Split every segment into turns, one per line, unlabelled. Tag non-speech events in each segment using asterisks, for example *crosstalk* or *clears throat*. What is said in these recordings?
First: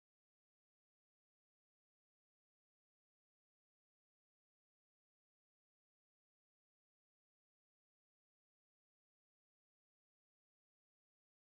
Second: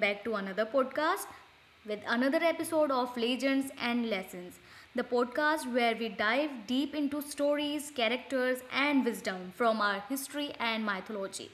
back to another podcast with another episode of Legends and Lessons, the podcast where we dive deep into stories, characters, and wisdom from our history and mythology.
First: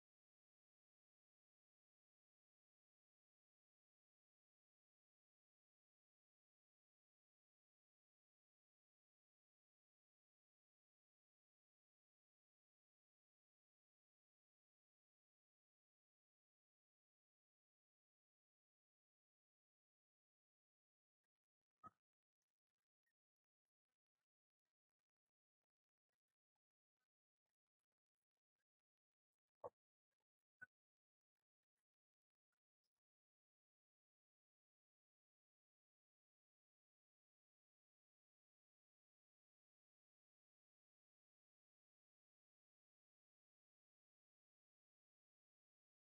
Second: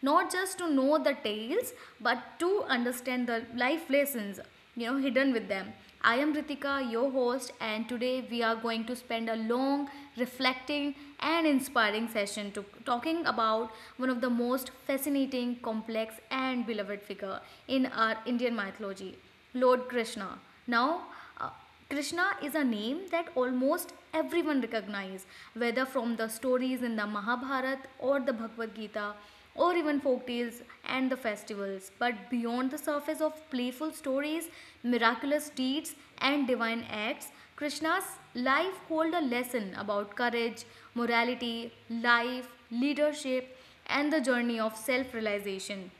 Not just to know the tales, but to understand the life lessons hidden with them. I am Ritika, your host, and today we are going to spend a long, reflecting, and inspiring session to talking about one of the most fascinating, complex, and beloved figure in our Indian mythology, Lord Krishna. Now, uh, uh, Krishna is a name that almost everyone recognizes, whether from the stories in the Mahabharata or the Bhagavad Gita or even folk tales and the festivals. But beyond the surface of playful stories, miraculous deeds, and divine acts, Krishna's life holds a lesson about courage, morality, life, leadership, and the journey of self realization.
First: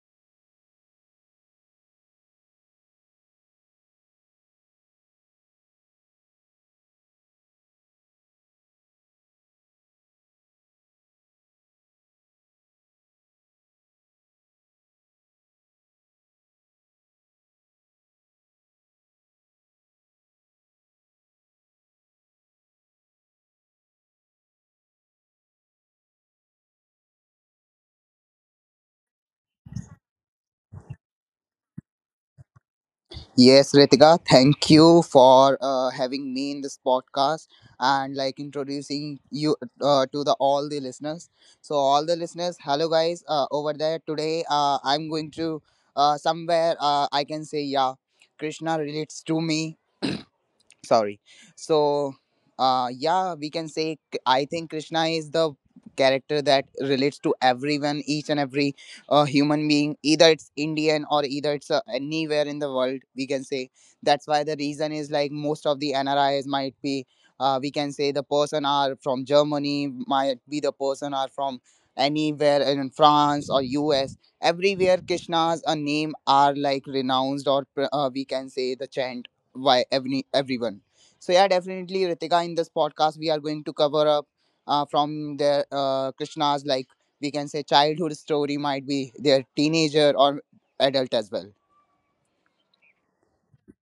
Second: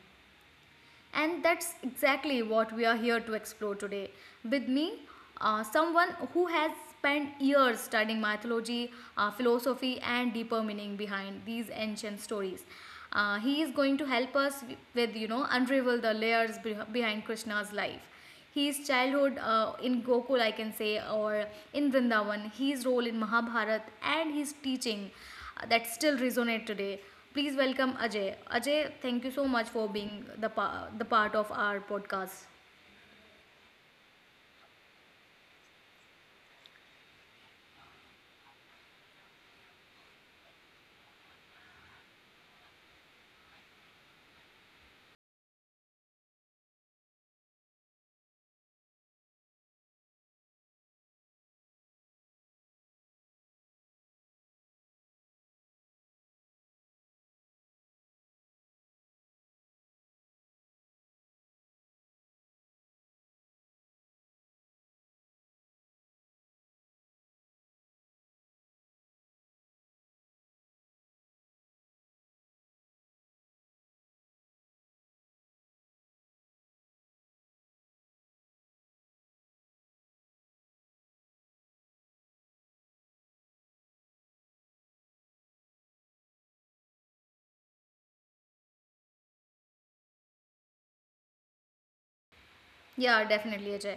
And that's exactly what we are here to explore today. With me, someone who has spent years studying mythology, philosophy, and deeper meaning behind these ancient stories. He is going to help us with, unravel the layers be behind Krishna's life. His childhood in Gokul, I can say, or in Vrindavan, his role in Mahabharat, and his teaching that still resonate today. Please welcome Ajay. Ajay, thank you so much for being the, the part of our podcast.
Yes, Ritika, thank you for having me in this podcast and like introducing you to the all the listeners. So all the listeners, hello guys, over there today. I'm going to somewhere. I can say yeah, Krishna relates to me sorry so yeah we can say I think Krishna is the character that relates to everyone, each and every human being, either it's Indian or either it's anywhere in the world, we can say. That's why the reason is like most of the NRIs might be, we can say, the person are from Germany, might be the person are from anywhere in France or US, everywhere Krishna's a name are like renounced or we can say the chant why every everyone. So yeah, definitely Ritika. In this podcast, we are going to cover up from their Krishna's like, we can say, childhood story, might be their teenager or adult as well.
Yeah, definitely, Ajay.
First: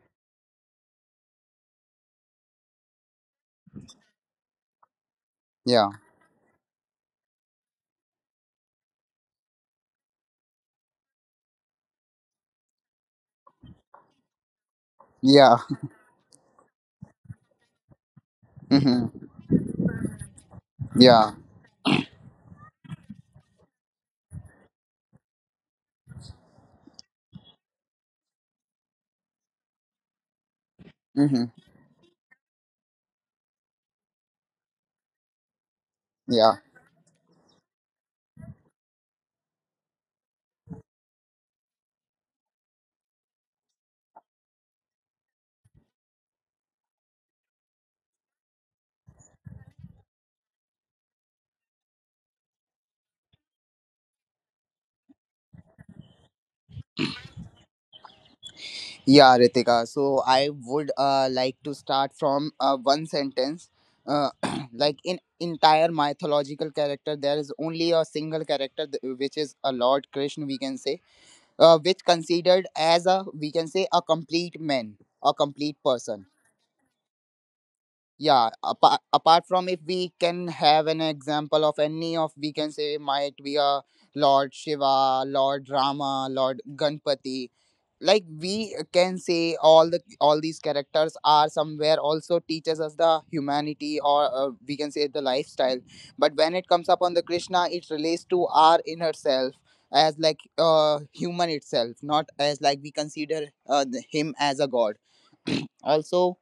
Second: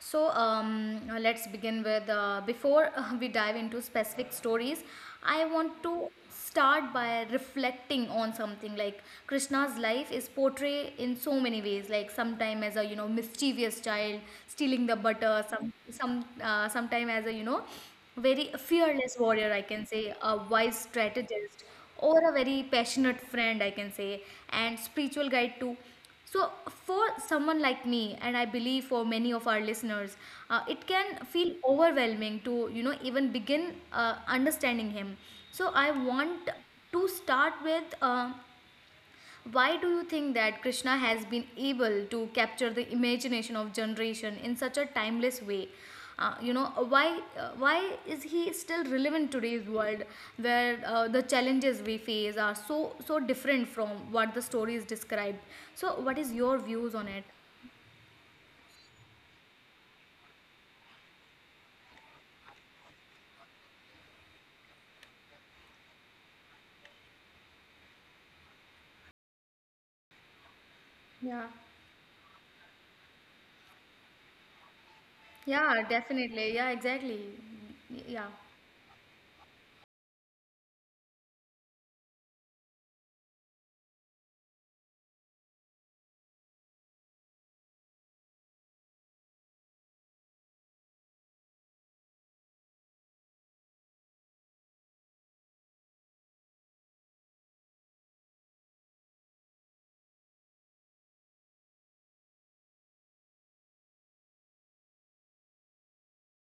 So let's begin with before *laughs* we dive into specific stories, I want
Yeah,
to start by reflecting on something like Krishna's life is portrayed in so many ways. Like sometime as a mischievous child stealing the butter,
yeah,
sometime as a very
*laughs* hmm
fearless warrior, I can say, a wise
yeah,
strategist, or a very passionate friend, I can say, and spiritual guide too. So, for someone like me, and I believe for many of our listeners, it can
hmm
feel overwhelming to even begin understanding him. So, I want
yeah,
to start with. Why do you think that Krishna has been able to capture the imagination of generation in such a timeless way? Why is he still relevant in today's world where the challenges we face are so different from what the story is described? So what is your views on it?
yeah, Ritika. So I would like to start from one sentence. Uh, *clears throat* like in entire mythological character, there is only a single character which is a Lord Krishna. We can say
Yeah.
which considered as a, we can say, a complete man, a complete
Yeah,
person.
definitely. Yeah, exactly. Yeah.
Yeah, apart from, if we can have an example of any of, we can say, might be a Lord Shiva, Lord Rama, Lord Ganpati, like we can say all the all these characters are somewhere also teaches us the humanity or, we can say, the lifestyle. But when it comes upon the Krishna, it relates to our inner self, as like human itself, not as like we consider him as a god also.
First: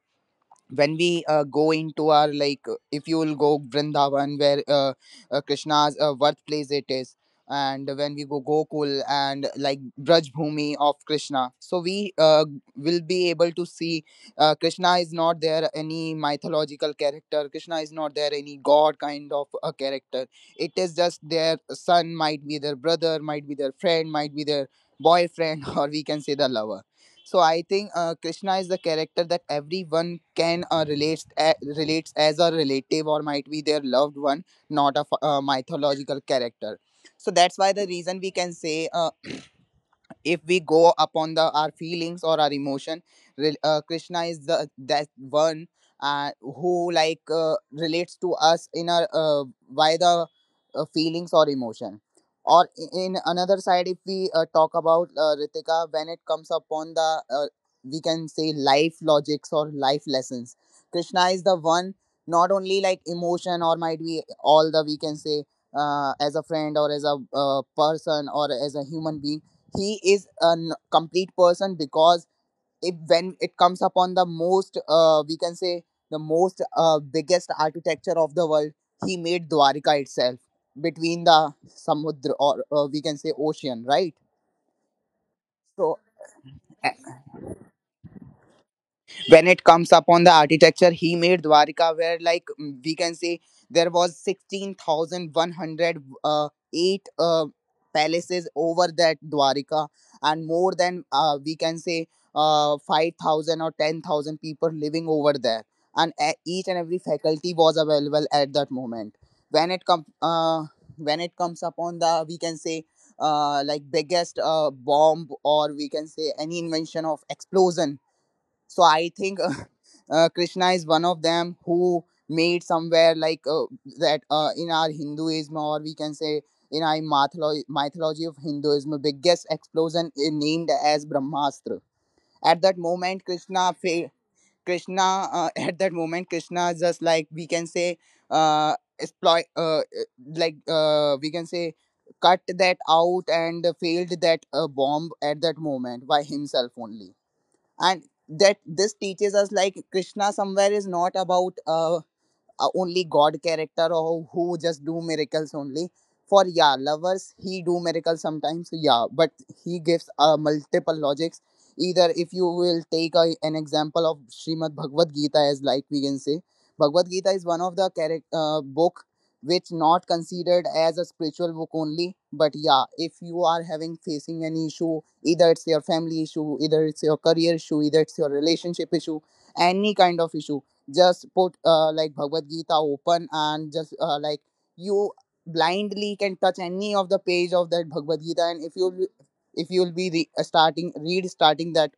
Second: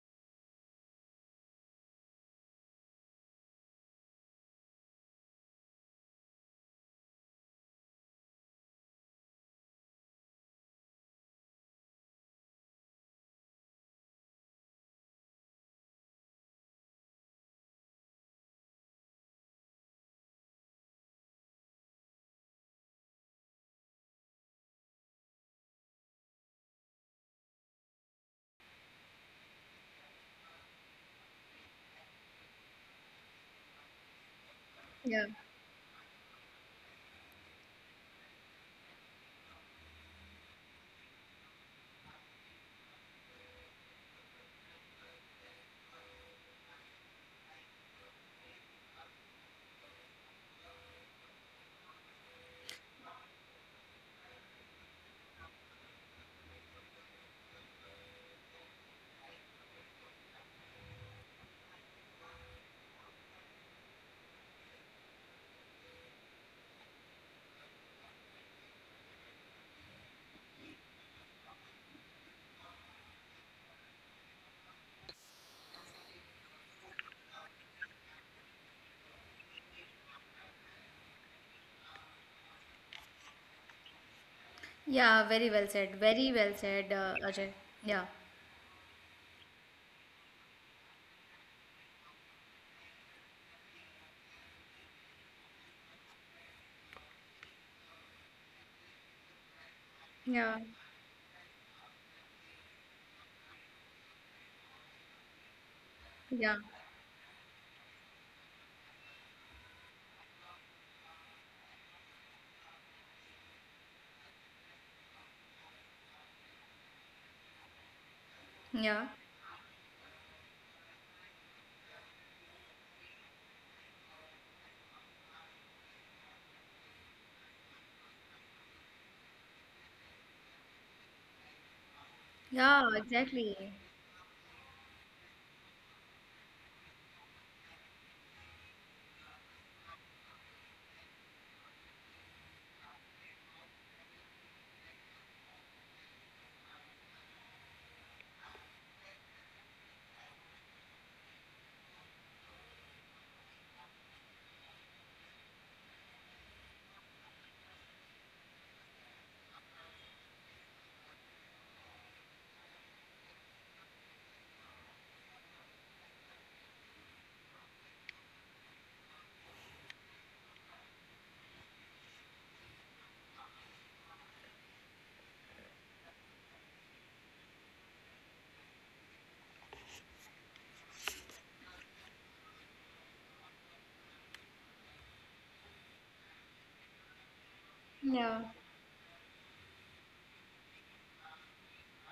When we go into our like if you will go Vrindavan, where Krishna's birthplace it is, and when we go Gokul and like Braj Bhumi of Krishna, so we will be able to see Krishna is not there any mythological character, Krishna is not there any god kind of a character. It is just their son, might be their brother, might be their friend, might be their boyfriend, *laughs* or, we can say, the lover. So I think Krishna is the character that everyone can relates a relates as a relative or might be their loved one, not a,
Yeah.
a mythological character. So that's why the reason, we can say, if we go upon the our feelings or our emotion, Krishna is the that one who like relates to us in our by the feelings or emotion. Or in another side, if we talk about Ritika, when it comes upon the, we can say, life logics or life lessons, Krishna is the one, not only like emotion or might be all the, we can say, as a friend or as a person or as a human being. He is a complete person, because if when it comes upon the most, we can say, the most biggest architecture of the world, he made Dwarka itself between the Samudra or, we can say, ocean, right?
Yeah, very well said,
So
very well said, Ajay. Yeah.
when it comes upon the architecture, he made Dwarka where like we can say there was 16108 uh, eight, uh, palaces over that Dwarka, and
Yeah.
more than, we can say, 5,000 or 10,000 people living over there, and
Yeah.
each and every faculty was available at that moment. when it comes uh, when it comes upon the, we can say, like biggest bomb or, we can say, any invention of explosion. So
Yeah.
I think *laughs* Krishna is one of them who made somewhere like that in our Hinduism or, we can say, in our mythology of Hinduism biggest explosion is named as Brahmastra. At
Yeah,
that moment
exactly.
Krishna, *laughs* at that moment Krishna just like, we can say, uh, exploit like we can say, cut that out and failed that bomb at that moment by himself only. And that this teaches us like Krishna somewhere is not about a only God character or who just do miracles only. For yeah, lovers he do miracles sometimes. Yeah, but he gives multiple logics. Either if you will take a, an example of Srimad Bhagavad Gita, as like, we can say, Bhagavad Gita is one of the character book which not considered as a spiritual book only. But yeah, if you are having facing an issue, either it's your family issue, either it's your career issue, either it's your relationship issue, any kind of issue, just put like Bhagavad Gita open and just like you blindly can touch any of the page of that Bhagavad
Yeah,
Gita, and if you if you'll be starting read starting that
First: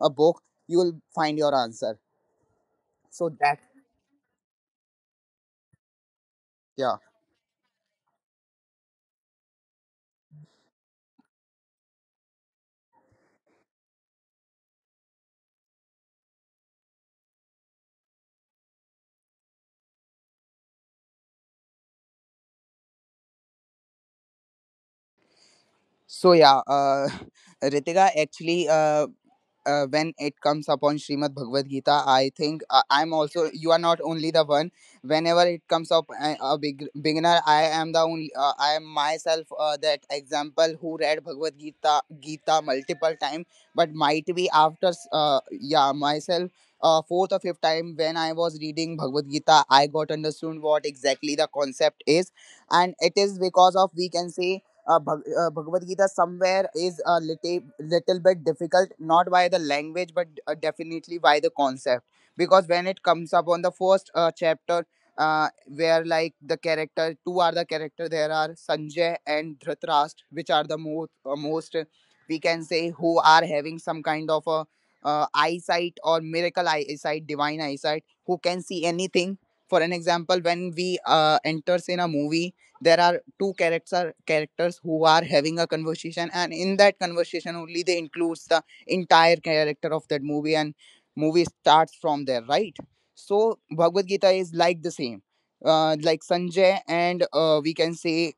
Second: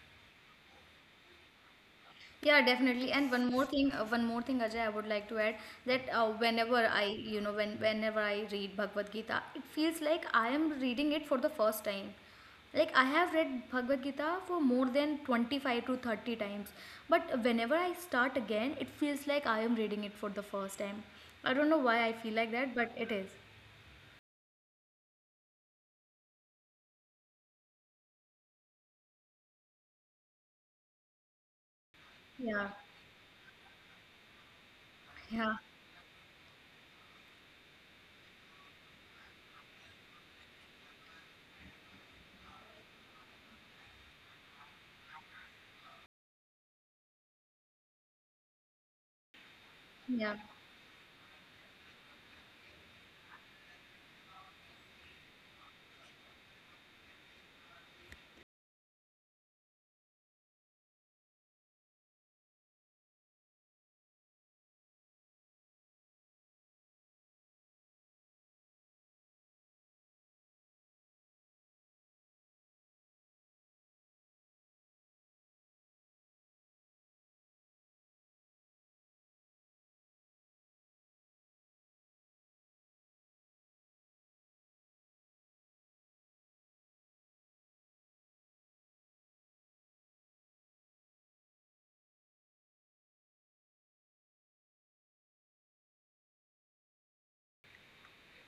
a book, you will find your answer.
yeah, definitely.
So
And one
that
more thing, Ajay, I would like to add that whenever
yeah.
I, you know, when whenever I read Bhagavad Gita, it feels like I am reading it for the first time. Like I have read Bhagavad Gita for more than 25 to 30 times, but whenever I start again, it feels like I am reading it for the first time. I don't know why I feel like that, but it is.
So yeah, *laughs* Ritika actually when it comes upon Srimad Bhagavad Gita, I think
Yeah.
I'm also, you are not only the one. Whenever
Yeah,
it comes up a big beginner, I am the only I am myself that example who read Bhagavad Gita multiple time, but might be after yeah myself. Fourth or fifth time when I was reading Bhagavad Gita, I got
yeah,
understood what exactly the concept is, and it is because of, we can say, Bhagavad Gita somewhere is a little, little bit difficult, not by the language, but definitely by the concept. Because when it comes up on the first chapter, where like the character, two are the character, there are Sanjay and Dhritarashtra, which are the most, we can say, who are having some kind of a eyesight or miracle eyesight, divine eyesight, who can see anything. For an example, when we enters in a movie, there are two characters who are having a conversation, and in that conversation only they includes the entire character of that movie, and movie starts from there, right? So Bhagavad Gita is like the same, like Sanjay and, we can say,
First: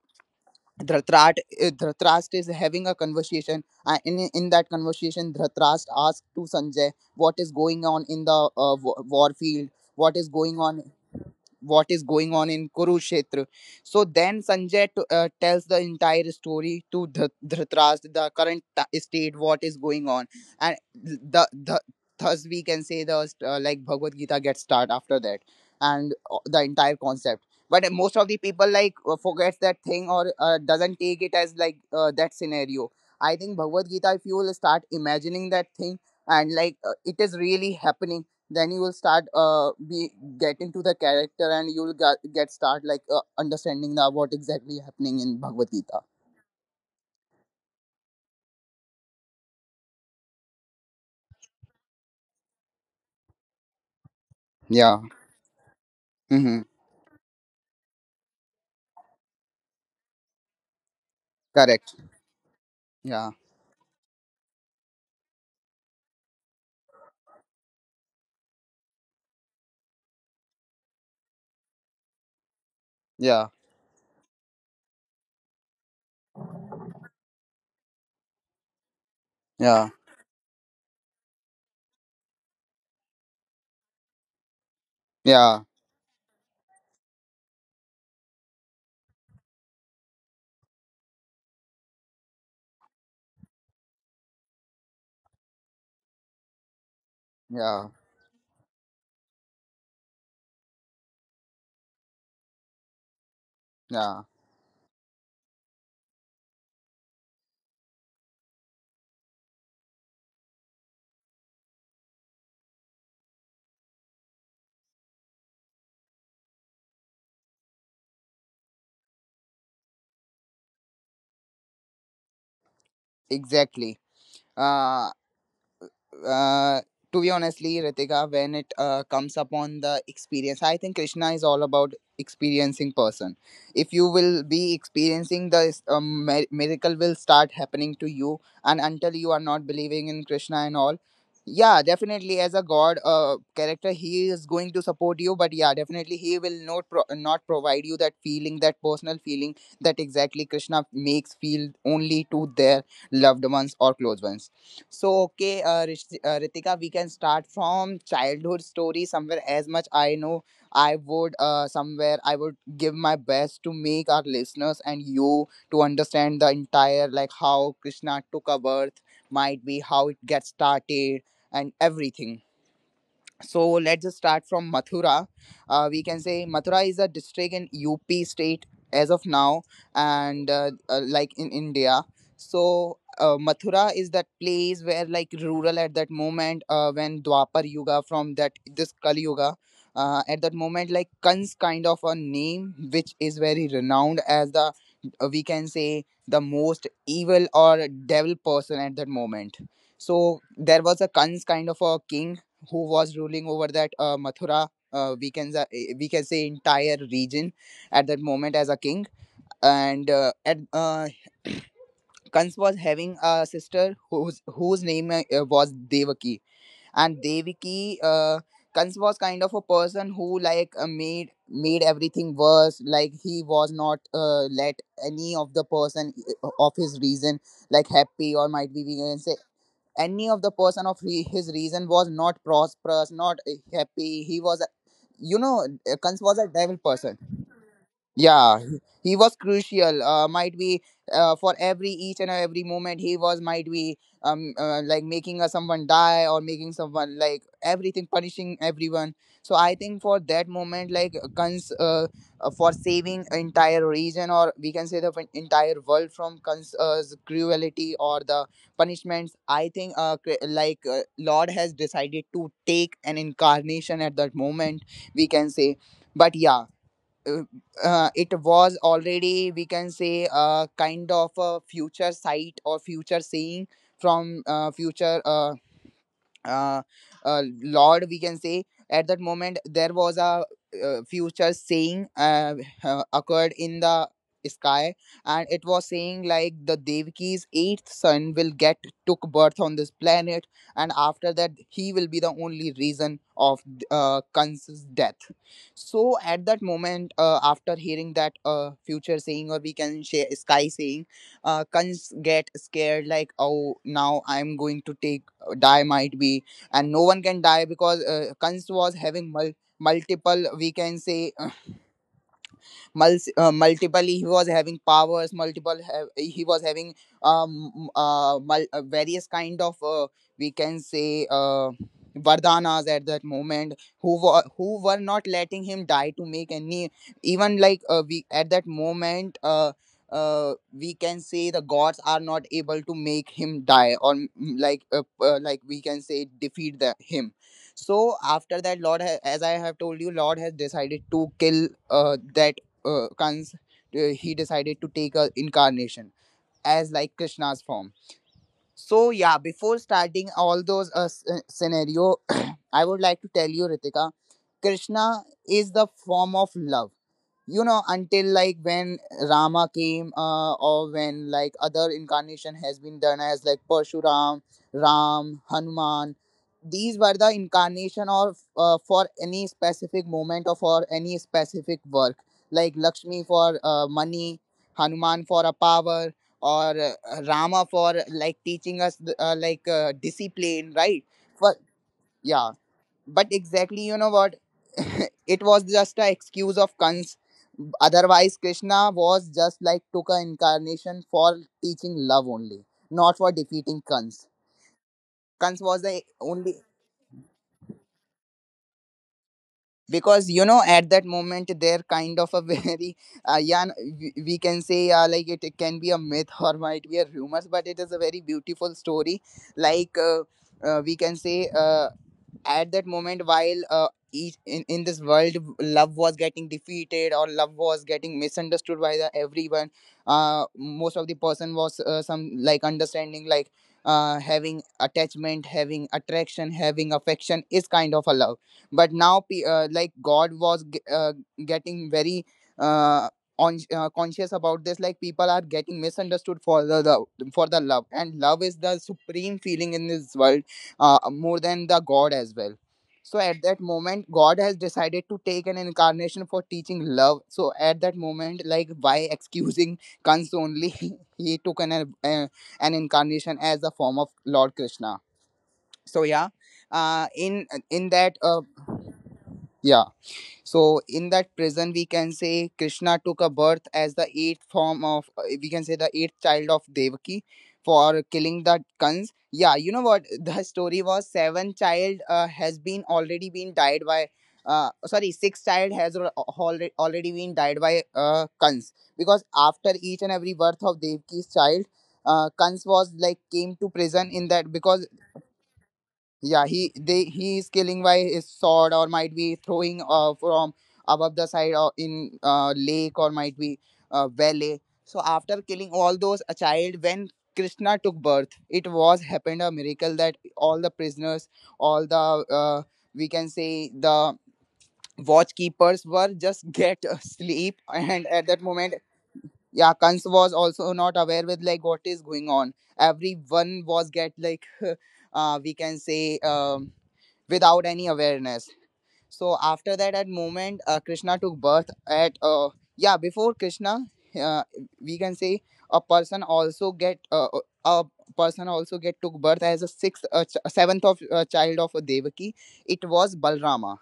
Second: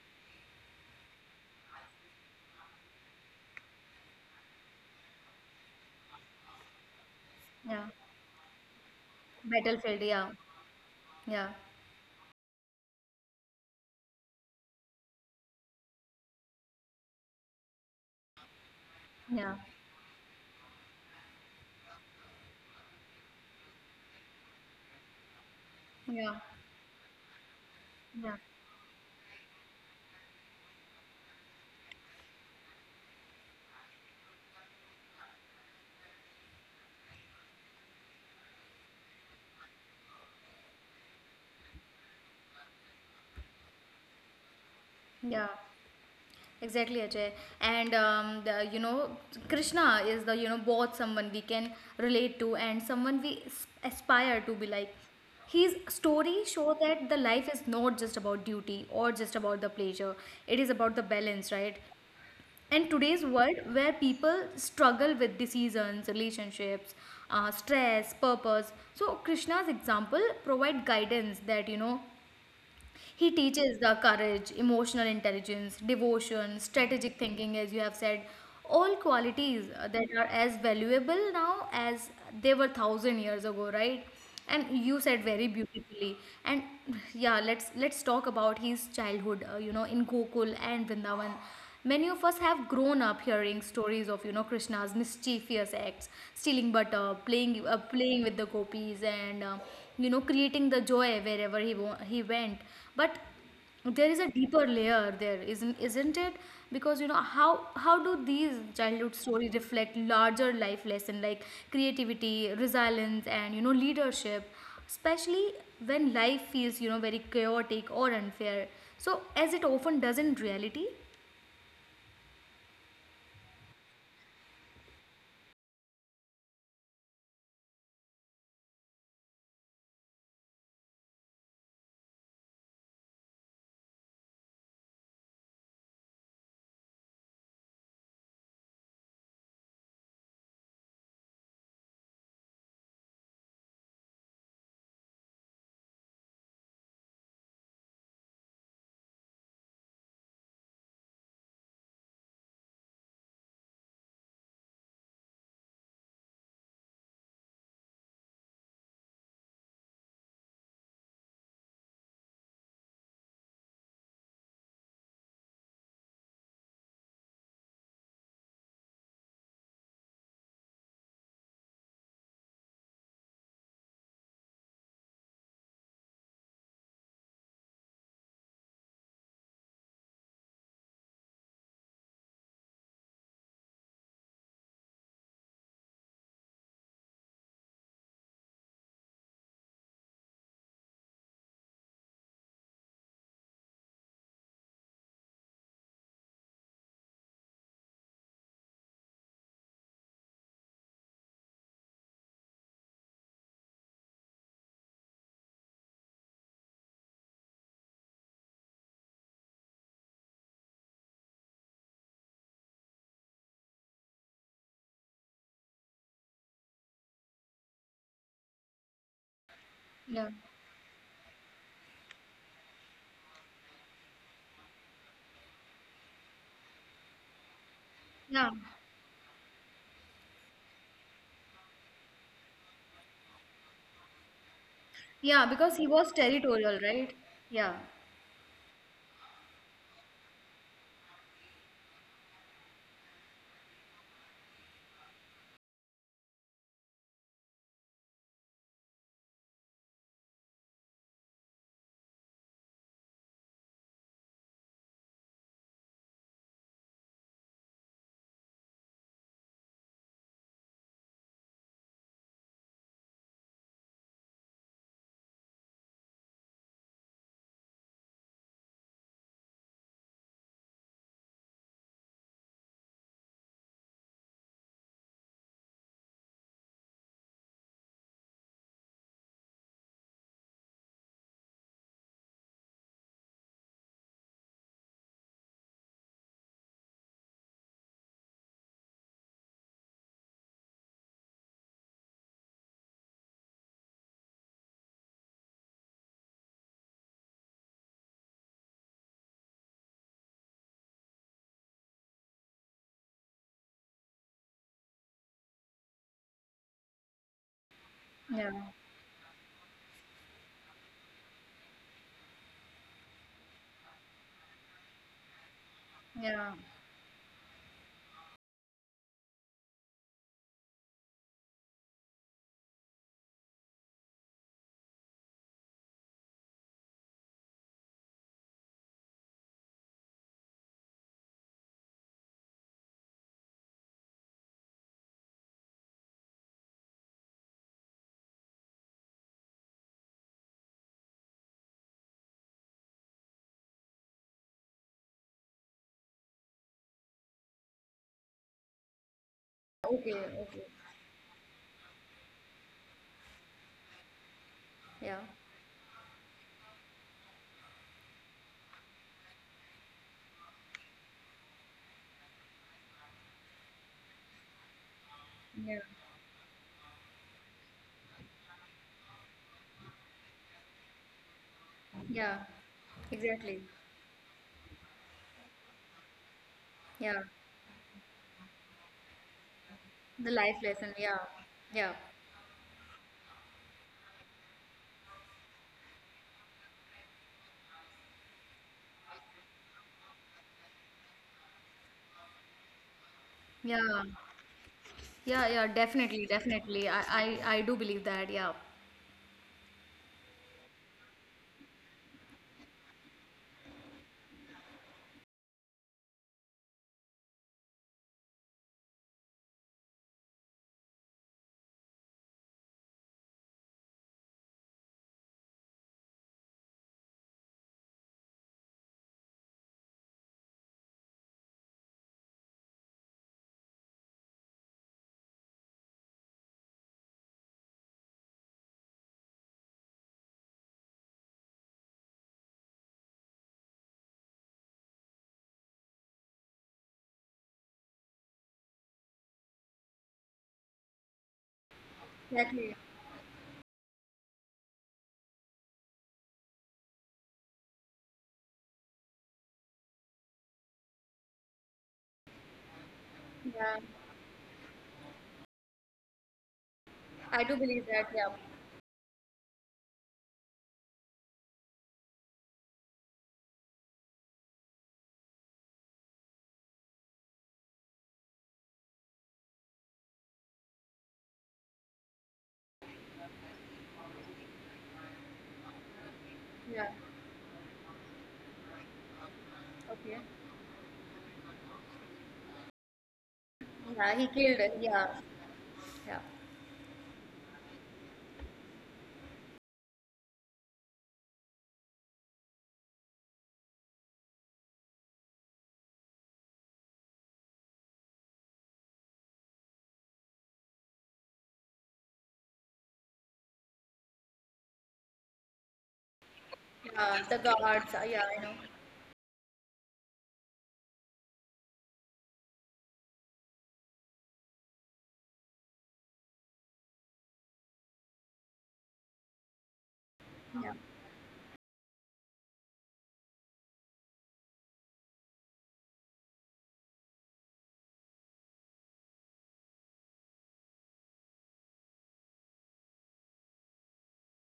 Dhritarashtra is having a conversation, and in that conversation Dhritarashtra asks to Sanjay what is
yeah.
going on in the war field,
Battlefield,
what is
Yeah,
going on,
yeah,
what is going on in Kurukshetra. So then Sanjay tells the entire story to Dhritarashtra, the current state,
yeah,
what is going on, and the thus, we can say, the like Bhagavad Gita gets start after that, and
yeah,
the entire concept. But most of
yeah,
the people like forgets that thing or doesn't take it as like that scenario. I think Bhagavad Gita, if you will start imagining that thing and like it is really happening, then you will start be get into the character, and you'll get start like understanding the what exactly happening in
yeah.
Bhagavad Gita.
Exactly, Ajay. And the, Krishna is the both someone we can relate to and someone we aspire to be like.
Yeah.
His story
Mm-hmm.
show that the life is not just about duty or just about the pleasure. It is about the balance, right?
Correct.
And today's
Yeah.
world where people struggle with decisions, relationships, stress, purpose. So Krishna's example provide guidance that he
Yeah,
teaches the courage, emotional intelligence, devotion, strategic thinking, as you have said, all qualities
yeah,
that are as valuable now as they were thousand years ago, right? And you said very
yeah,
beautifully. And yeah, let's talk about his childhood. In Gokul and Vrindavan. Many of us have grown up hearing stories of Krishna's mischievous acts, stealing butter,
yeah,
playing with the gopis, and creating the joy wherever he went. But there is a
yeah,
deeper layer there, isn't it? Because you know how do these childhood stories reflect larger life lesson like creativity, resilience, and leadership, especially when life feels very chaotic or unfair. So as it often does in reality.
exactly. uh uh, to be honestly, Ritika, when it comes upon the experience, I think Krishna is all about experiencing person. If you will be experiencing the miracle will start happening to you, and until you are not believing in Krishna and all, yeah, definitely as a god character, he is going to support you. But yeah, definitely he will not provide you that feeling, that personal feeling that exactly Krishna makes feel only to their loved ones or close ones. So, okay, Ritika, we can start from childhood story. Somewhere as much I know, I would somewhere I would give my best to make our listeners and you to understand the entire like how Krishna took a birth, might be how it gets started and everything. So let's just start from Mathura. We can say Mathura is a district in UP state as of now, and like in India. So Mathura is that place where like rural at that moment when Dwapar Yuga from that this Kali Yuga. At that moment, like Kan's kind of a name, which is very renowned as the, we can say, the most evil or devil person at that moment. So there was a Kan's kind of a king who was ruling over that Mathura. We can say entire region at that moment as a king, and at *clears throat* Kans was having a sister whose name was Devaki, and Devaki. Kans was kind of a
Yeah.
person who like made everything worse. Like he was not let any of the person of his reason like
Yeah,
happy or might be we can say any of the person of he, his reason was not prosperous not happy he was
yeah,
you
because he
know
was
Kans was a
territorial,
devil
right?
person,
Yeah,
yeah, he was crucial. Might be for every each and every moment he was might be like making someone die or making someone like everything punishing everyone. So I think for that moment, like cons for saving entire region or we can say the entire world from cons cruelty or the punishments. I think like Lord has decided to take an incarnation at that moment. We can say, but yeah, uh, it was already we can say a kind of a future sight or future seeing from future uh, lord we can say at that moment there was a future saying occurred in the sky, and it was saying like the devaki's eighth son will get took birth on this planet, and after that he will be the only reason of Kansa's death. So at that moment, after hearing that future saying or we can say sky saying, Kans get scared like, oh, now I'm going to take die, might be, and no one can die because Kunst was having multiple, we can say, multiple, he was having powers multiple,
yeah.
he was having various kind of, we can say, vardanas at that moment who were not letting him die to make any, even like we at that moment, we can say the gods are not able to make him die or like, like we can say defeat the him. So after that lord as I have told you, lord has decided to kill that Kans. He decided to take a incarnation as like Krishna's form. So yeah,
Okay,
before
okay.
starting all those scenario, *coughs* *clears throat* I would like to tell you, Ritika,
Yeah,
Krishna is the form of love, you know, until like when rama came, or when like other incarnation has been done as like parshuram,
yeah,
ram, hanuman. These were the incarnation of for any specific moment or for any specific
yeah.
work, like
Exactly.
lakshmi for money, hanuman for a power, or
Yeah,
rama for like teaching us, like
the life lesson.
discipline,
Yeah,
right?
yeah,
For yeah, but exactly, you know what, *laughs* it was just a excuse of cons. Otherwise krishna was just like took a incarnation for teaching love only, not for
yeah,
defeating cons.
yeah, yeah.
Cons
Definitely,
was the
definitely.
only,
I do believe that. Yeah.
because you know at that moment they're kind of a *laughs* very yeah, we can say, like it can be a myth or might be a rumors, but it is a very beautiful story, like, we can say, at that moment while each in this world, love was getting defeated or love was getting misunderstood by the everyone. Most of the person was some like understanding like having attachment, having attraction, having affection is kind of a love. But now like god was getting very uh, conscious about this, like people are getting misunderstood for the love, for the love, and love is the supreme feeling in this world, more than the God
Exactly.
as well. So at that moment, God has decided to take an incarnation for teaching love. So at that moment, like by excusing Kans only, *laughs* he took uh, an
Yeah,
incarnation as a form of Lord Krishna. So yeah,
I do
uh,
believe
in
that. Yeah,
in that yeah, so in that prison, we can say Krishna took a birth as the eighth form of, we can say the eighth child of Devaki for killing the Kans. Yeah, you know what? The story was seven child has been already been died by, sorry, six child has
yeah.
already been died by Kans, because
Okay.
after each and every birth of Devaki's child, Kans was like
Yeah,
came
he
to
killed
prison
it.
in
Yeah,
that. Because
yeah,
yeah, he they he is killing by his sword or might be throwing from above the side or in lake or might be valley. So after killing all those, a child when Krishna took birth, it was happened a miracle that all the prisoners, all the, uh, we can say, the watchkeepers were just *laughs*
yeah. The
get a
guards. Yeah,
sleep.
I know.
And at that moment, yeah, kans was also not aware with like what is going on, everyone was get like *laughs* we can say, without any awareness. So after that,
Yeah.
at moment, Krishna took birth at yeah, before Krishna, uh, we can say, a person also get a person also get took birth as a sixth seventh of child of a Devaki. It was Balrama,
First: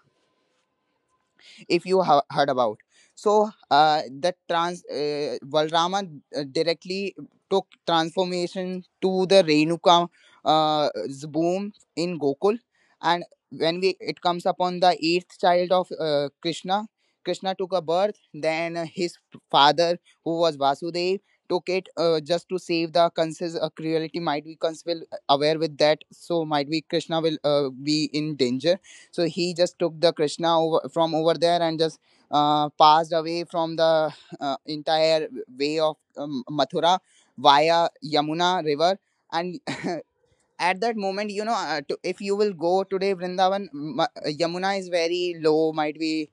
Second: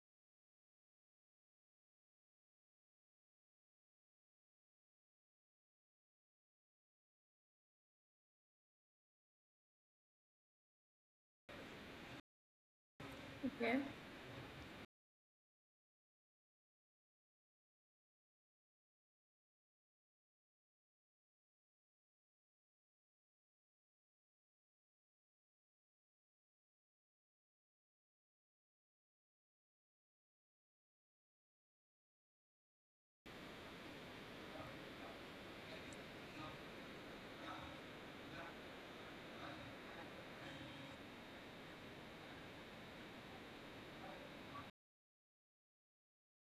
if you have heard about. So that trans balrama directly took transformation to the renuka, uh, boom in gokul. And
Okay.
when we it comes upon the eighth child of krishna, krishna took a birth, then his father, who was vasudev, took it just to save the Kansa's cruelty. Might be Kans will aware with that, so might be Krishna will be in danger. So he just took the krishna over, from over there, and just passed away from the entire way of mathura via yamuna river. And *laughs* at that moment, you know, if you will go today, Vrindavan, Yamuna is very low, might be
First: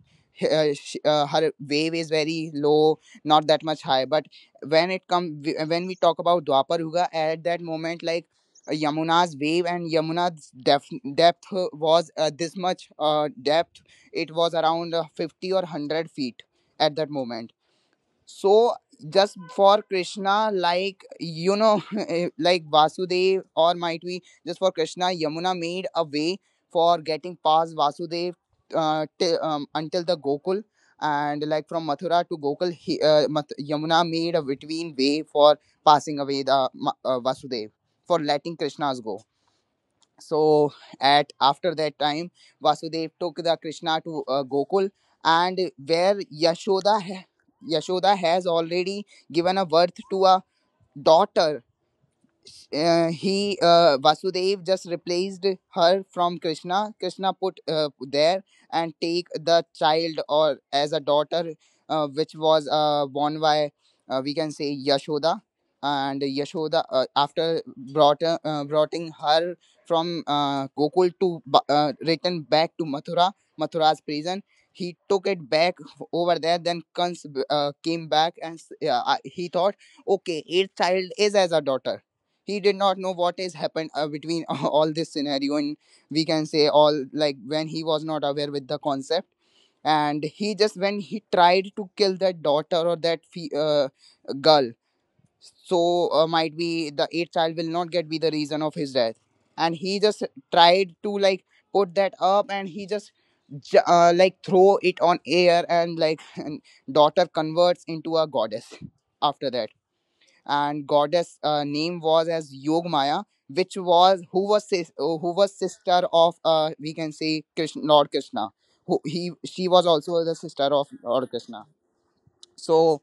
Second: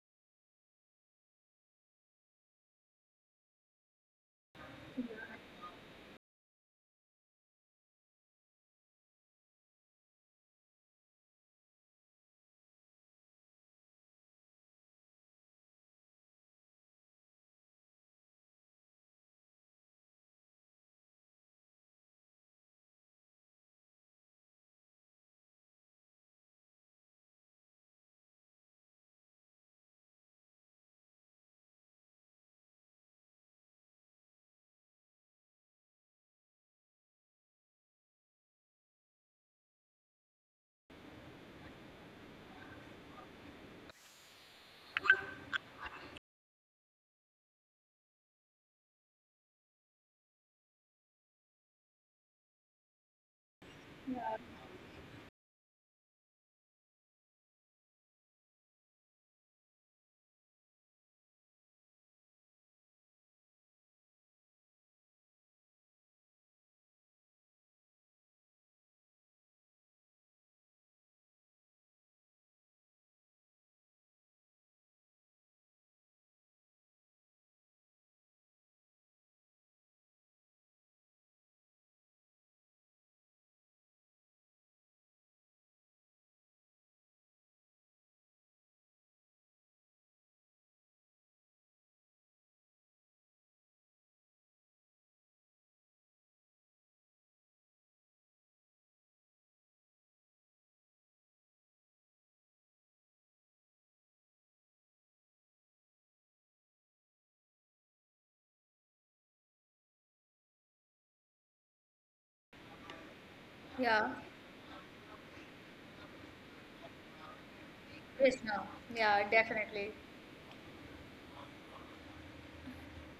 her wave is very low, not that much high. But when it come, when we talk about Dwapar Yuga, at that moment, like Yamuna's wave and Yamuna's depth was this much depth. It was around 50 or 100 feet at that moment. So just for krishna, like, you know, *laughs* like vasudev or might we, just for krishna, yamuna made a way for getting past vasudev, until the gokul. And like from mathura to gokul he, yamuna made a between way for passing away the vasudev, for letting krishnas go. So at after that time, vasudev took the krishna to gokul. And where yashoda ha- yashoda has already given a birth to a daughter, he Vasudev just replaced her from Krishna. Krishna put there, and take the child or as a daughter, which was born by, we can say, Yashoda. And Yashoda after brought broughting her from Gokul to return back to Mathura, Mathura's prison. He took it back over there. Then Kans came back and yeah, he thought, okay, eighth child is as a daughter. He did not know what has happened between *laughs* all this scenario. And we can say all, like, when he was not aware with the concept, and he just when he tried to kill that daughter or that girl. So might be the eighth child will not get be the reason of his death. And he just tried to like put that up, and he just like throw it on air, and like *laughs* and daughter converts into a goddess after that. And goddess name was as Yogmaya, which
Yeah.
was who was sister of, we can say, Krishna, Lord
Krishna.
Krishna. Who
Yeah,
he she
definitely.
was also the sister of Lord Krishna. So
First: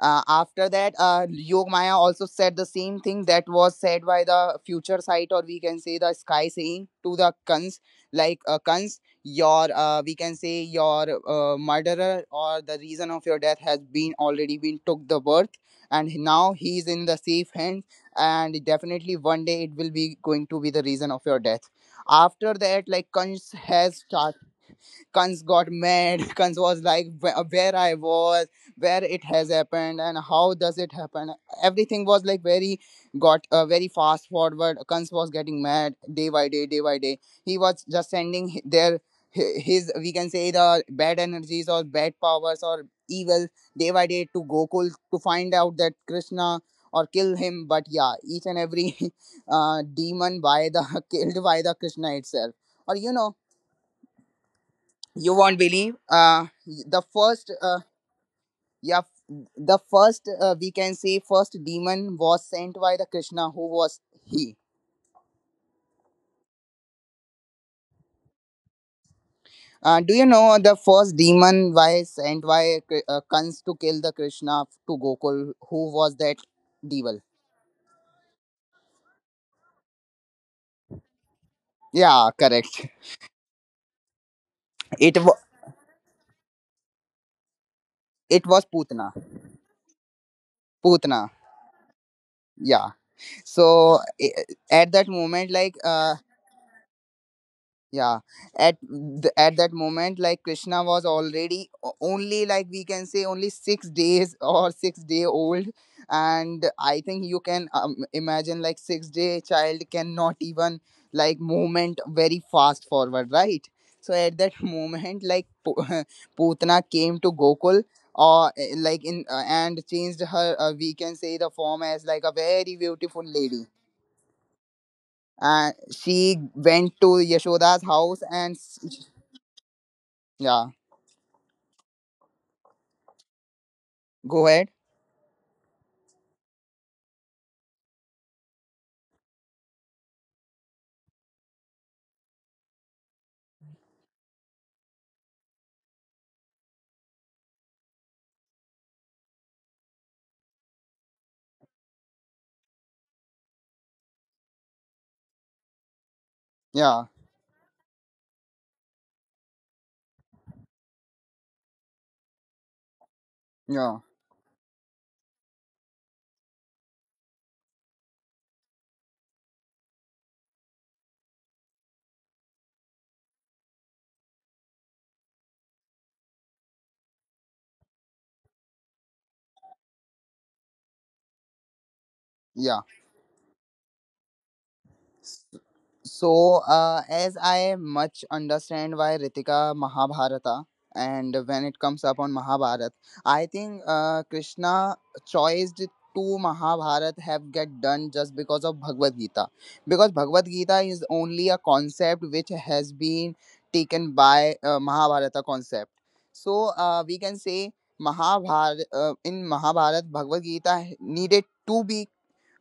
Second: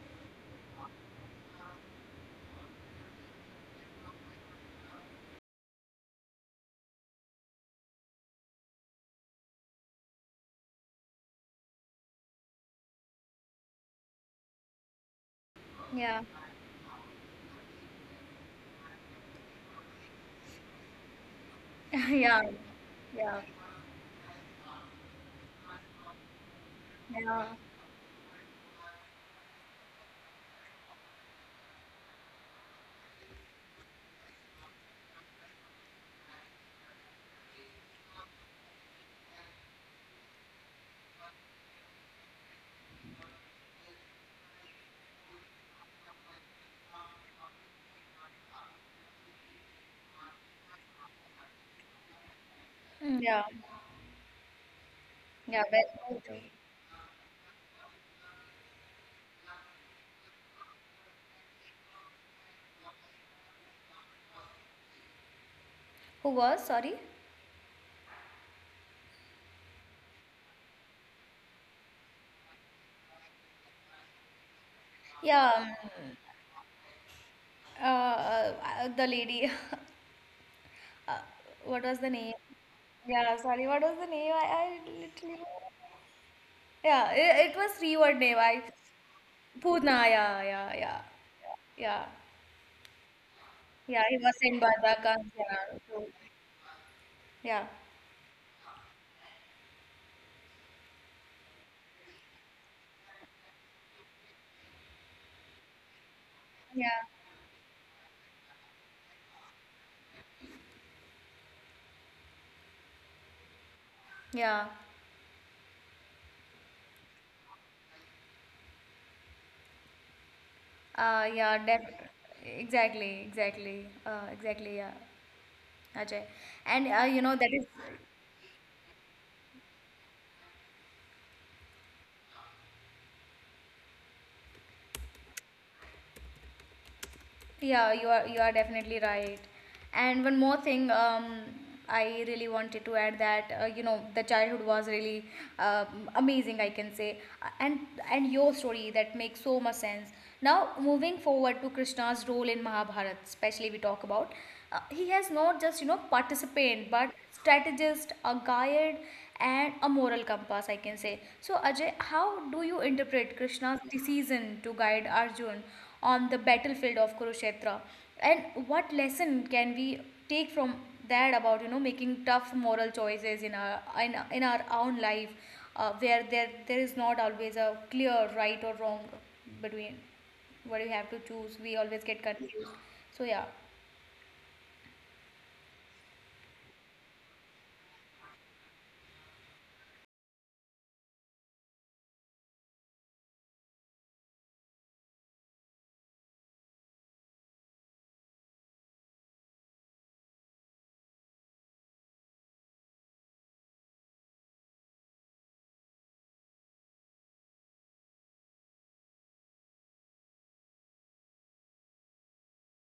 after that yog maya also said the same thing that was said by the future sight, or we can say the sky saying to the kans, like, kans, your, we can say, your murderer or the reason of your death has been already been took the birth, and
Yeah.
now he is in the safe hands, and definitely one day it will be going to be the reason of your death.
*laughs* Yeah,
After that like
yeah,
kans has started, Kans got mad. *laughs* Kans was like, "Where
yeah.
where I was, where it has happened, and how does it happen?" Everything was like very got very fast forward. Kans was getting mad day by day, day by day. He was just sending his, we can say, the bad energies or bad powers or evil day by day to Gokul to find out that Krishna or kill him. But yeah, each and every *laughs* demon by the *laughs* killed by the Krishna itself. Or you
Mm,
know,
yeah.
you
Yeah,
won't
that's
believe
so true.
the first yeah the first we can say first demon was sent by the krishna who was he
Who was? Sorry.
do you know the first demon was sent by Kans to kill the krishna to
Yeah,
gokul who was that devil?
the lady. *laughs* Uh, what was the name?
Yeah, correct.
Yeah, sorry. What was the name? I
it
literally.
wa-
Yeah, it was three word name.
it
I
was putna.
Poona. Yeah, yeah, yeah,
Putna,
yeah,
yeah.
yeah. He
so
was
i-
in by the
at that
guns.
moment
Yeah,
like
so. Yeah.
yeah at at that moment like krishna was already only, like we can say, only 6 days *laughs* or 6-day old. And
Yeah.
I think you can imagine like 6-day child cannot even like movement very fast forward, right? So at that
Yeah.
*laughs* moment like *laughs* putna came to gokul or eh, like in and changed her we can say the
Yeah.
form
Def-
as like a very
exactly.
beautiful lady.
Exactly. Exactly. Yeah.
And
Ajay.
she
And
went to
that is,
Yashoda's house. Yeah, go ahead.
yeah, you are, you are definitely right. And one more thing, I really wanted to add that the childhood was really amazing, I can say. And your story that makes so much sense. Now moving forward to Krishna's role in Mahabharata, especially we talk about, he has not just participant
Yeah,
but strategist, a guide, and a moral compass, I can say. So Ajay, how do you interpret Krishna's
yeah,
decision to guide Arjun on the battlefield of Kurukshetra? And what lesson can we take from that about making tough moral choices in in our own life, where there is not always a clear right or wrong between what we have to choose. We always get confused.
yeah.
So yeah,
So, as I much understand why Ritika Mahabharata, and when it comes up on Mahabharat, I think Krishna choiced to Mahabharat have get done just because of Bhagavad Gita, because Bhagavad Gita is only a concept which has been taken by Mahabharata concept. So we can say Mahabharata in Mahabharat, Bhagavad Gita needed to be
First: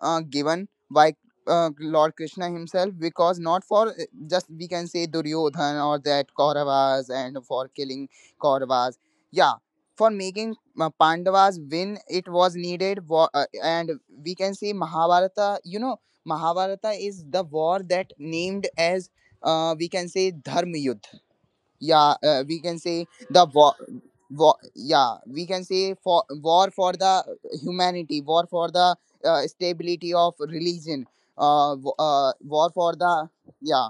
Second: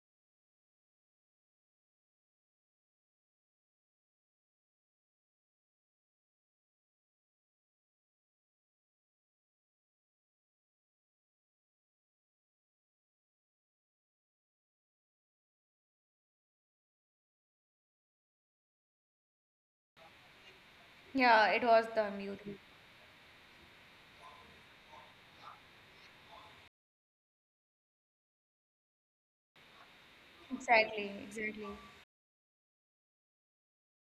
given by Lord Krishna himself, because not for just we can say Duryodhan or that Kauravas and for killing Kauravas. Yeah, for making Pandavas win, it was needed. War, and we can say Mahabharata, you know, Mahabharata is the war that named as we can say Dharma Yudh.
yeah, it was the
Yeah,
mute.
we can say the war, war, yeah, we can say for war, for the humanity, war for the stability of
Exactly,
religion,
exactly.
war for the yeah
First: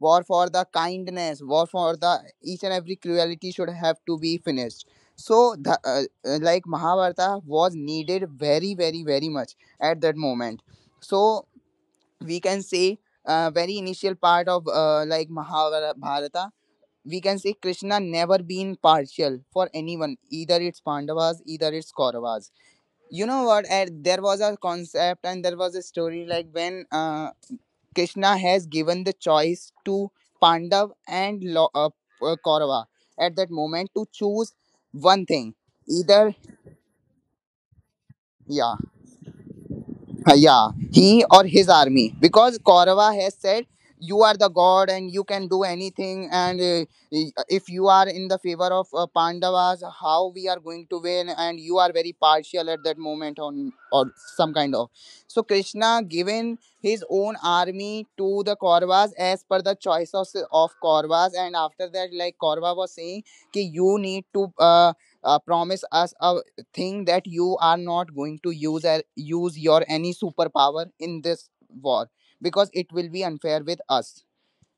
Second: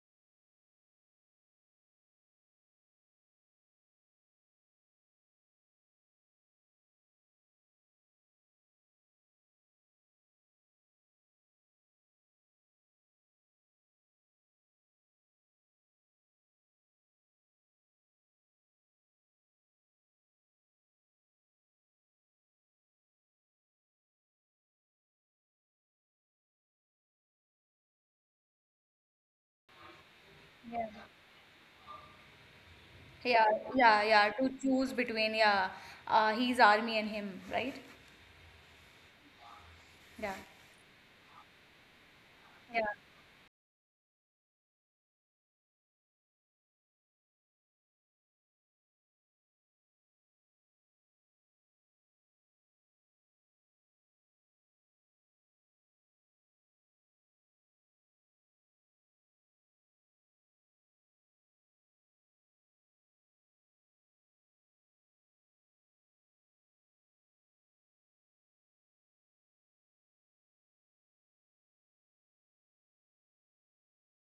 war for the kindness, war for the each and every cruelty should have to be finished. So the like mahabharata was needed very very very much at that moment. So we can say very initial part of like mahabharata, we can say krishna never been partial for anyone, either it's pandavas, either it's kauravas. You know what, and there was a concept and there was a story like when krishna has given the choice to pandav and
Yeah.
kaurava at that moment to choose one
Yeah,
thing.
yeah, yeah.
Either
To choose between, yeah, he's
yeah,
army and him, right?
Yeah, he or his
Yeah,
army, because kaurava has said you are
yeah,
the god and you can do anything, and if you are in the favor of pandavas, how we are going to win, and you are very partial at that moment on, or some kind of. So krishna given his own army to the kauravas as per the choice of kauravas, and after that like kaurava was saying ki you need to promise us a, think that you are not going to use a, use your any superpower in this war, because it will be unfair with us.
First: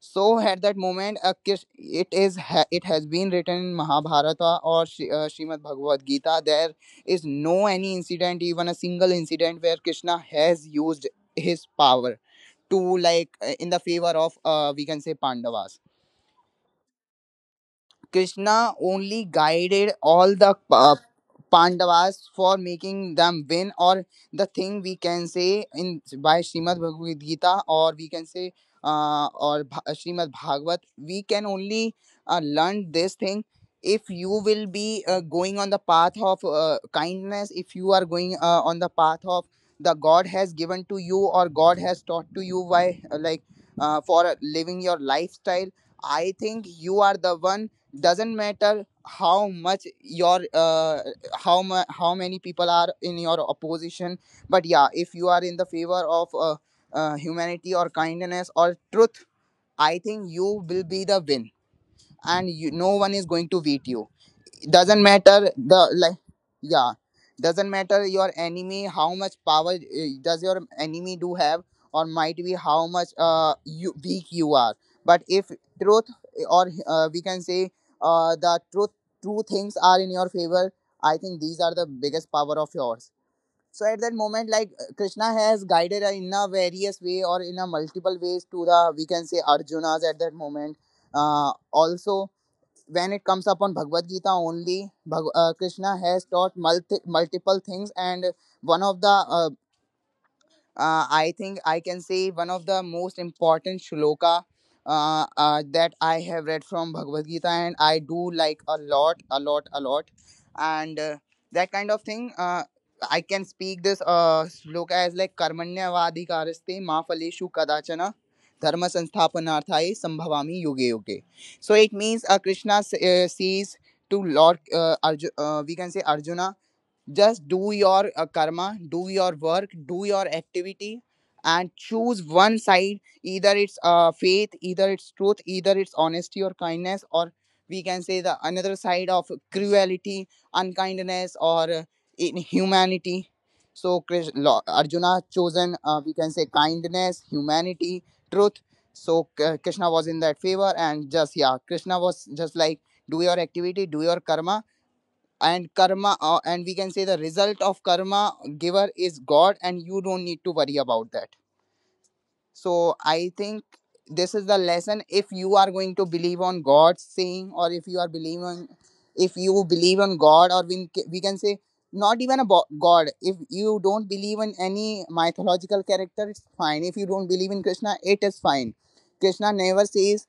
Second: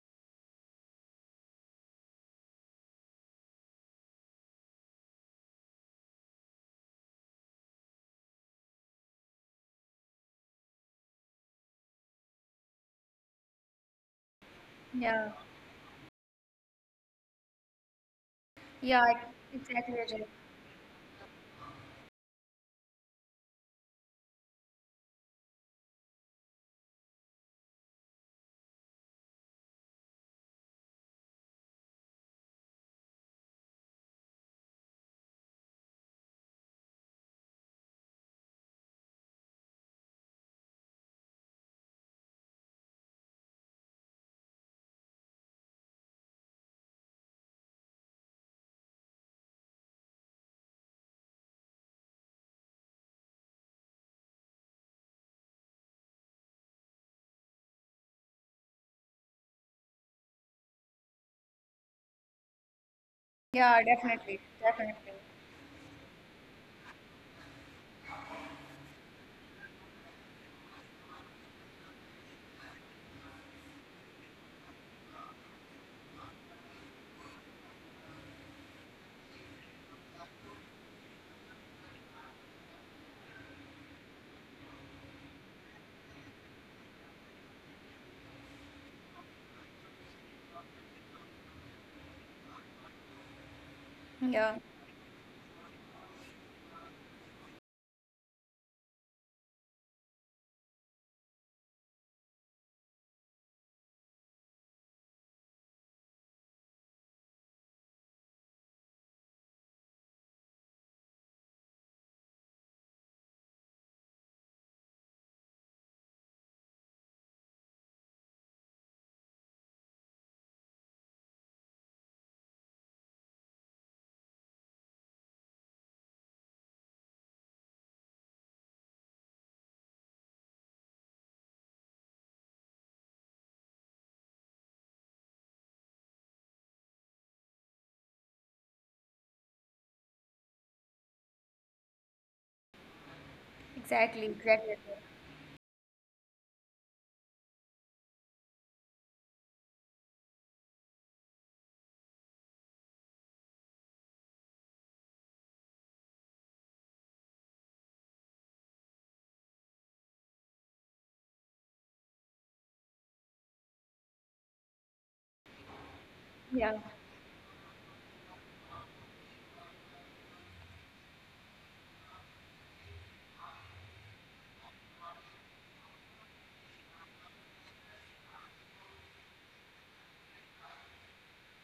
So at that moment a kish, it it has been written in mahabharata or Srimad bhagavad gita there is no any incident, even a single incident, where krishna has used his power to like in the favor of
yeah.
we can say pandavas.
Yeah,
Krishna
exactly,
only
Ajay.
guided all the Pandavas for making them win, or the thing we can say in by Srimad Bhagavad Gita, or we can say Srimad Bhagavat. We can only learn this thing. If you will be going on the path of kindness, if you are going on the path of the God has given to you, or God has taught to you by like for living your lifestyle, I think you are the one. Doesn't matter how much your how many people are in your opposition, but yeah, if you are in the favor of humanity or kindness or truth, I think you will be the win, and you, no one is going to beat you. Doesn't matter the like yeah, doesn't matter your enemy how much power does your enemy do have, or might be how much you weak you are, but if truth, eh, or we can say the truth, two things are in your favor, I think these are the biggest power of yours. So at that moment like krishna has guided in a various way or in a multiple ways to the we can say arjunas at that moment also. When
Yeah,
it comes upon Bhagavad Gita only, Krishna has taught multiple things, and one of the I think I can say one of the most important shloka that I have read from Bhagavad Gita, and I do like a lot, a lot, a lot, and that kind of thing. I can speak this shloka as like karmanyavadi kariste ma phaleshu kadachana dharma sansthapanarthai sambhavami yoge yoge. So it means says to Lord we can say Arjuna, just do your karma, do your work, do your activity, and choose one side. Either it's faith, either it's truth, either it's honesty or kindness, or we can say the another side of cruelty, unkindness, or
exactly,
inhumanity.
exactly, Ajay.
So Arjuna chosen, we can say kindness, humanity, truth. So Krishna was in that favor, and just yeah, Krishna was just like do your activity, do your karma, and karma and we can say the result of karma giver is god, and you don't need to worry about that. So I think this is the lesson. If
Yeah,
you are going to believe on god's saying, or if you are believing on, if you believe on god, or we can say not even a god, if you don't believe in any mythological character, it's fine. If you don't believe in krishna, it is fine. Krishna never says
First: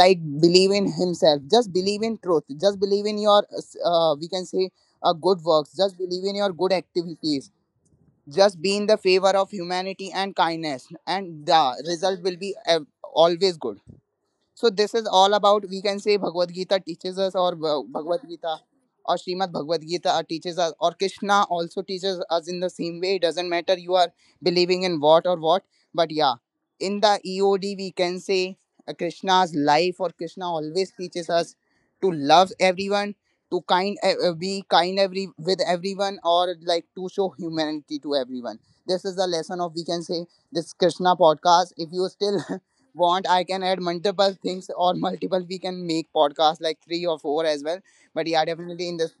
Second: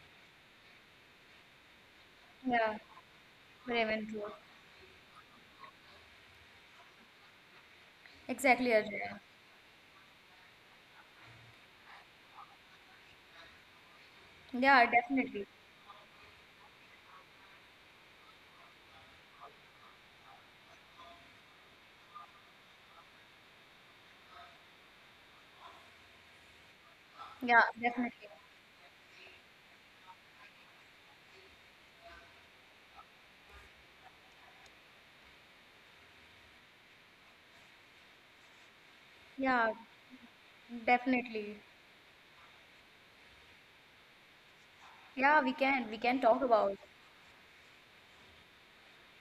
like believe in himself, just believe in truth,
yeah,
just believe in your we can say good works, just believe in your good activities, just
exactly,
be in the
Ajay.
favor of humanity and kindness, and the result will be always good. So
Yeah,
this is all
definitely.
about we can say Bhagavad Gita teaches us, or Bhagavad Gita or Srimad Bhagavad Gita teaches us, or Krishna also teaches us in the same way. It doesn't matter you are believing in what or what, but yeah, in the
Yeah,
EOD we can
definitely.
say Krishna's life or Krishna always teaches us to love everyone, to kind be kind every with everyone, or like to show humanity to everyone. This is the lesson
Yeah,
of we can say this Krishna
definitely.
podcast. If you still *laughs* want, I can add multiple things, or
Yeah,
multiple, we can
we
make
can talk
podcasts
about.
like three or four as well. But yeah, definitely in this.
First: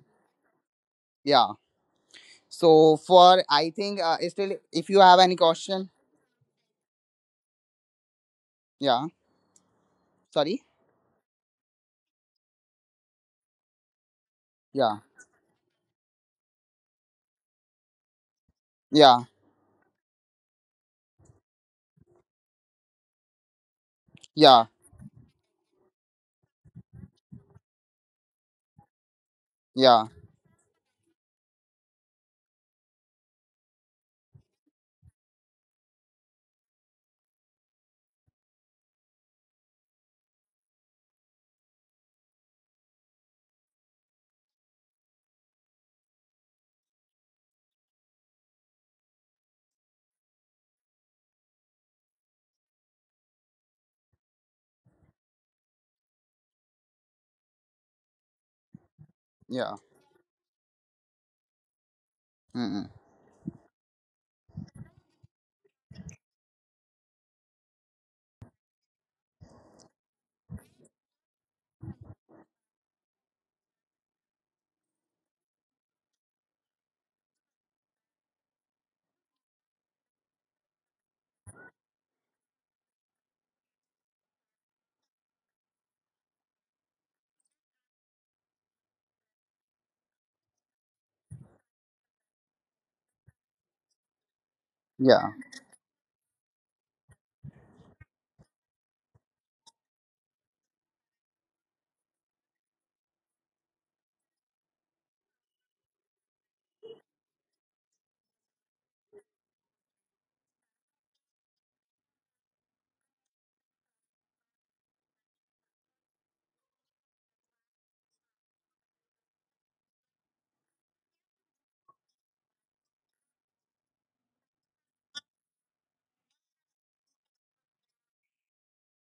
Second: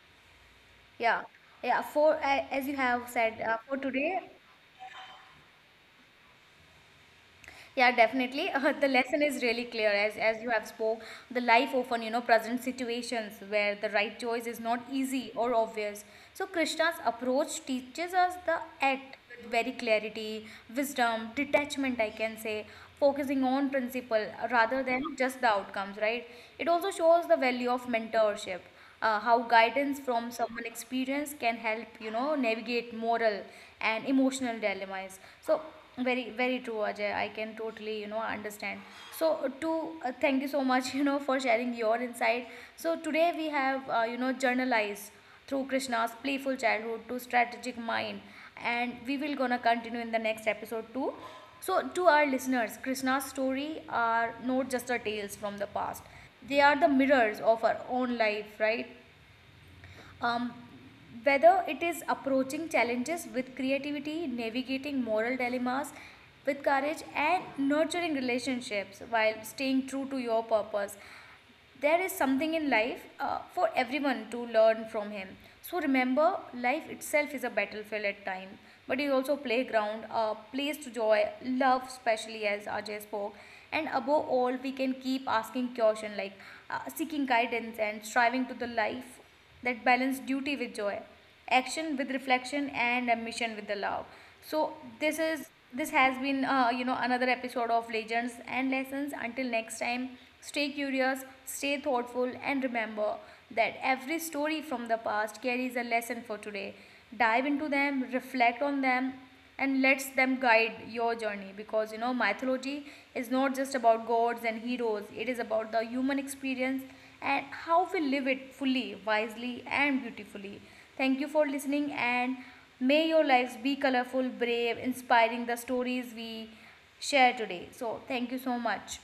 Yeah,
Yeah,
yeah. As you
so
have said,
for, I
for
think
today,
still if you have any question.
yeah, definitely. *laughs* The
Yeah,
lesson is really clear as you
sorry.
have spoke. The life often, you know, presents situations where the right choice is not
Yeah,
easy or obvious. So Krishna's approach teaches us the act
yeah,
with very clarity, wisdom, detachment, I can say, focusing on principle
yeah,
rather than just the outcomes, right? It also shows the value of mentorship, how
yeah,
guidance from someone experienced can help navigate moral and emotional dilemmas. So very very true, Ajay. I can totally understand. So to thank you so much *laughs* for sharing your insight. So today we have journalized through Krishna's playful childhood to strategic mind, and we will gonna continue in the next episode too. So to our listeners, Krishna's story are not just our tales from the past. They are the mirrors of our own life, right?
yeah.
Um, Whether it is approaching
Mm-mm.
challenges with creativity, navigating moral dilemmas with courage and nurturing relationships while staying true to your purpose, there is something in life for everyone to learn from him. So remember, life itself is a battlefield at times, but it is also a playground, a place to joy love, especially as Ajay spoke. And above all, we can keep asking caution like seeking guidance and striving to the life that balance duty with joy, action with reflection, and ambition with the love. So this
Yeah.
is, this has been another episode of Legends and Lessons. Until next time, stay curious, stay thoughtful, and remember that every story from the past carries a lesson for today. Dive into them, reflect on them, and let them guide your journey, because you know mythology is not just about gods and heroes, it is about the human experience and how we live it fully, wisely, and beautifully. Thank you for listening, and may your lives be colorful, brave, inspiring the stories we share today. So, thank you so much.